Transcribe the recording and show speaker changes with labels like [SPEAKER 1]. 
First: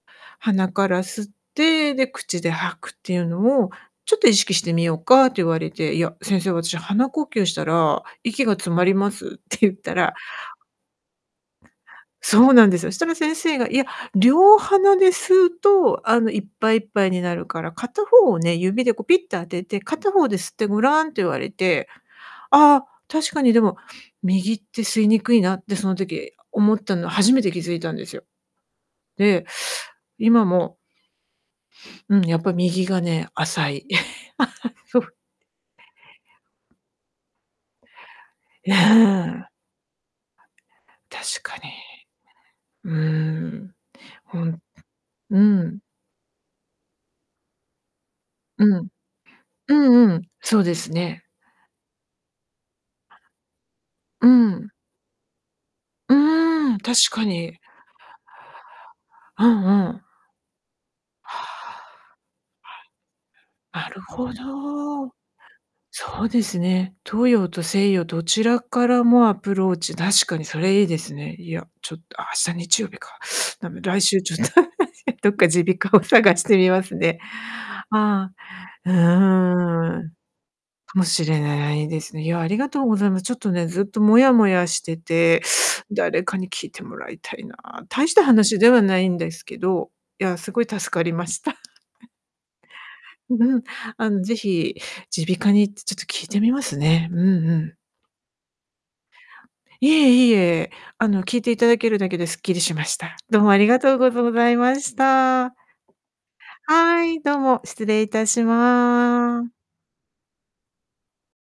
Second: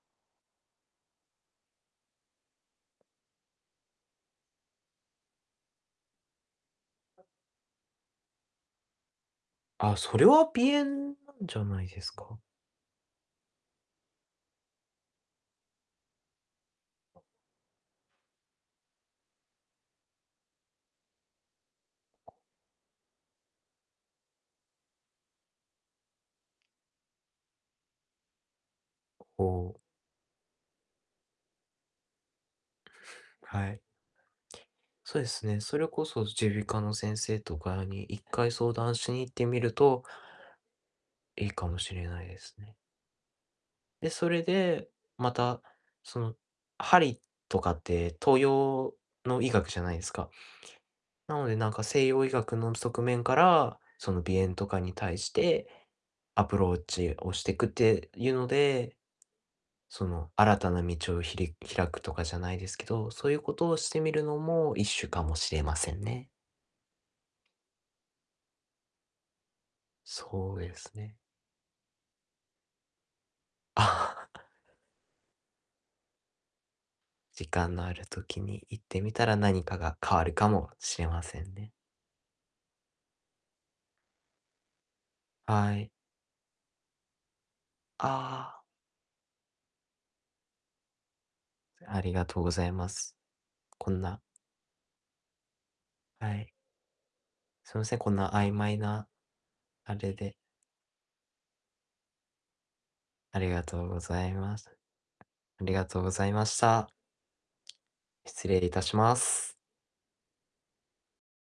[SPEAKER 1] 「鼻から吸って、で、口で吐くっていうのを、ちょっと意識してみようか」って言われて、「いや、先生、私鼻呼吸したら、息が詰まります」って言った
[SPEAKER 2] あ、
[SPEAKER 1] ら
[SPEAKER 2] それは鼻炎じゃないですか？
[SPEAKER 1] そうなんですよ。そしたら先生が、「いや、両鼻で吸うと、あの、いっぱいいっぱいになるから、片方をね、指でこうピッと当てて、片方で吸ってごらん」って言われて、ああ、確かにでも、右って吸いにくいなって、その時、思ったのは初めて気づいたんですよ。
[SPEAKER 2] お
[SPEAKER 1] で、
[SPEAKER 2] お。
[SPEAKER 1] 今も、うん、やっぱ右がね
[SPEAKER 2] は
[SPEAKER 1] 浅
[SPEAKER 2] い。
[SPEAKER 1] い。
[SPEAKER 2] そうですね、それこそ耳鼻
[SPEAKER 1] [unintelligible]
[SPEAKER 2] 科の先生とかに、1回
[SPEAKER 1] い
[SPEAKER 2] 相談しに行って
[SPEAKER 1] や。
[SPEAKER 2] みると
[SPEAKER 1] 確
[SPEAKER 2] いい
[SPEAKER 1] か
[SPEAKER 2] か
[SPEAKER 1] に。
[SPEAKER 2] もしれないですね。
[SPEAKER 1] うーん、
[SPEAKER 2] で、そ
[SPEAKER 1] ほ
[SPEAKER 2] れ
[SPEAKER 1] ん、
[SPEAKER 2] で、ま
[SPEAKER 1] う
[SPEAKER 2] た
[SPEAKER 1] ん。
[SPEAKER 2] その、針とかって、東
[SPEAKER 1] うん。
[SPEAKER 2] 洋の医学
[SPEAKER 1] う
[SPEAKER 2] じゃないで
[SPEAKER 1] ん
[SPEAKER 2] す
[SPEAKER 1] うん、
[SPEAKER 2] か？
[SPEAKER 1] そうですね。
[SPEAKER 2] なので、なんか西洋医学の側面から、その
[SPEAKER 1] う
[SPEAKER 2] 鼻炎と
[SPEAKER 1] ん。
[SPEAKER 2] かに対して、
[SPEAKER 1] う
[SPEAKER 2] アプロ
[SPEAKER 1] ーん、
[SPEAKER 2] ー
[SPEAKER 1] 確
[SPEAKER 2] チ
[SPEAKER 1] か
[SPEAKER 2] をして
[SPEAKER 1] に。
[SPEAKER 2] くっていうので、
[SPEAKER 1] うんうん。
[SPEAKER 2] その、新たな道をひ
[SPEAKER 1] は
[SPEAKER 2] り開くとかじゃないですけど、そういうことを
[SPEAKER 1] あ。は
[SPEAKER 2] し
[SPEAKER 1] い。な
[SPEAKER 2] て
[SPEAKER 1] る
[SPEAKER 2] みる
[SPEAKER 1] ほ
[SPEAKER 2] のも一種
[SPEAKER 1] ど。
[SPEAKER 2] かもしれません
[SPEAKER 1] そ
[SPEAKER 2] ね。
[SPEAKER 1] うですね。東洋と西洋どちらからもアプローチ、確かに
[SPEAKER 2] そ
[SPEAKER 1] そ
[SPEAKER 2] うで
[SPEAKER 1] れいい
[SPEAKER 2] す
[SPEAKER 1] です
[SPEAKER 2] ね。
[SPEAKER 1] ね。いや、ちょっと明日日曜日か。だめ、来
[SPEAKER 2] あ
[SPEAKER 1] 週ちょっ
[SPEAKER 2] あ。
[SPEAKER 1] と、どっか耳鼻科を探してみますね。
[SPEAKER 2] 時間のある
[SPEAKER 1] あ
[SPEAKER 2] 時に行っ
[SPEAKER 1] あ、う
[SPEAKER 2] てみたら、何かが
[SPEAKER 1] ーん。
[SPEAKER 2] 変わるかもし
[SPEAKER 1] かも
[SPEAKER 2] れま
[SPEAKER 1] し
[SPEAKER 2] せ
[SPEAKER 1] れ
[SPEAKER 2] んね。
[SPEAKER 1] ないですね。いや、ありがとうございます。ちょっとね、ずっともやもやしてて、
[SPEAKER 2] はい。
[SPEAKER 1] 誰かに聞いてもらいたいな。大した
[SPEAKER 2] あ
[SPEAKER 1] 話
[SPEAKER 2] あ。
[SPEAKER 1] ではないんですけど、いや、すごい助かりました。
[SPEAKER 2] ありがとうございます。
[SPEAKER 1] うん。
[SPEAKER 2] こん
[SPEAKER 1] あ
[SPEAKER 2] な
[SPEAKER 1] の、ぜひ、耳鼻科に行ってちょっと聞い
[SPEAKER 2] は
[SPEAKER 1] て
[SPEAKER 2] い。
[SPEAKER 1] みますね。うんう
[SPEAKER 2] す
[SPEAKER 1] ん。
[SPEAKER 2] みません、こんな曖昧な、
[SPEAKER 1] い
[SPEAKER 2] あれ
[SPEAKER 1] えい
[SPEAKER 2] で。
[SPEAKER 1] え、あの聞いていただけるだけでスッキリしました。
[SPEAKER 2] あ
[SPEAKER 1] どう
[SPEAKER 2] り
[SPEAKER 1] もあ
[SPEAKER 2] が
[SPEAKER 1] りが
[SPEAKER 2] とう
[SPEAKER 1] とう
[SPEAKER 2] ご
[SPEAKER 1] ご
[SPEAKER 2] ざ
[SPEAKER 1] ぞ
[SPEAKER 2] い
[SPEAKER 1] ざい
[SPEAKER 2] ます。
[SPEAKER 1] ました。
[SPEAKER 2] ありがとうございました。
[SPEAKER 1] はい、どうも失礼いたし
[SPEAKER 2] 失礼いたしま
[SPEAKER 1] ま
[SPEAKER 2] す。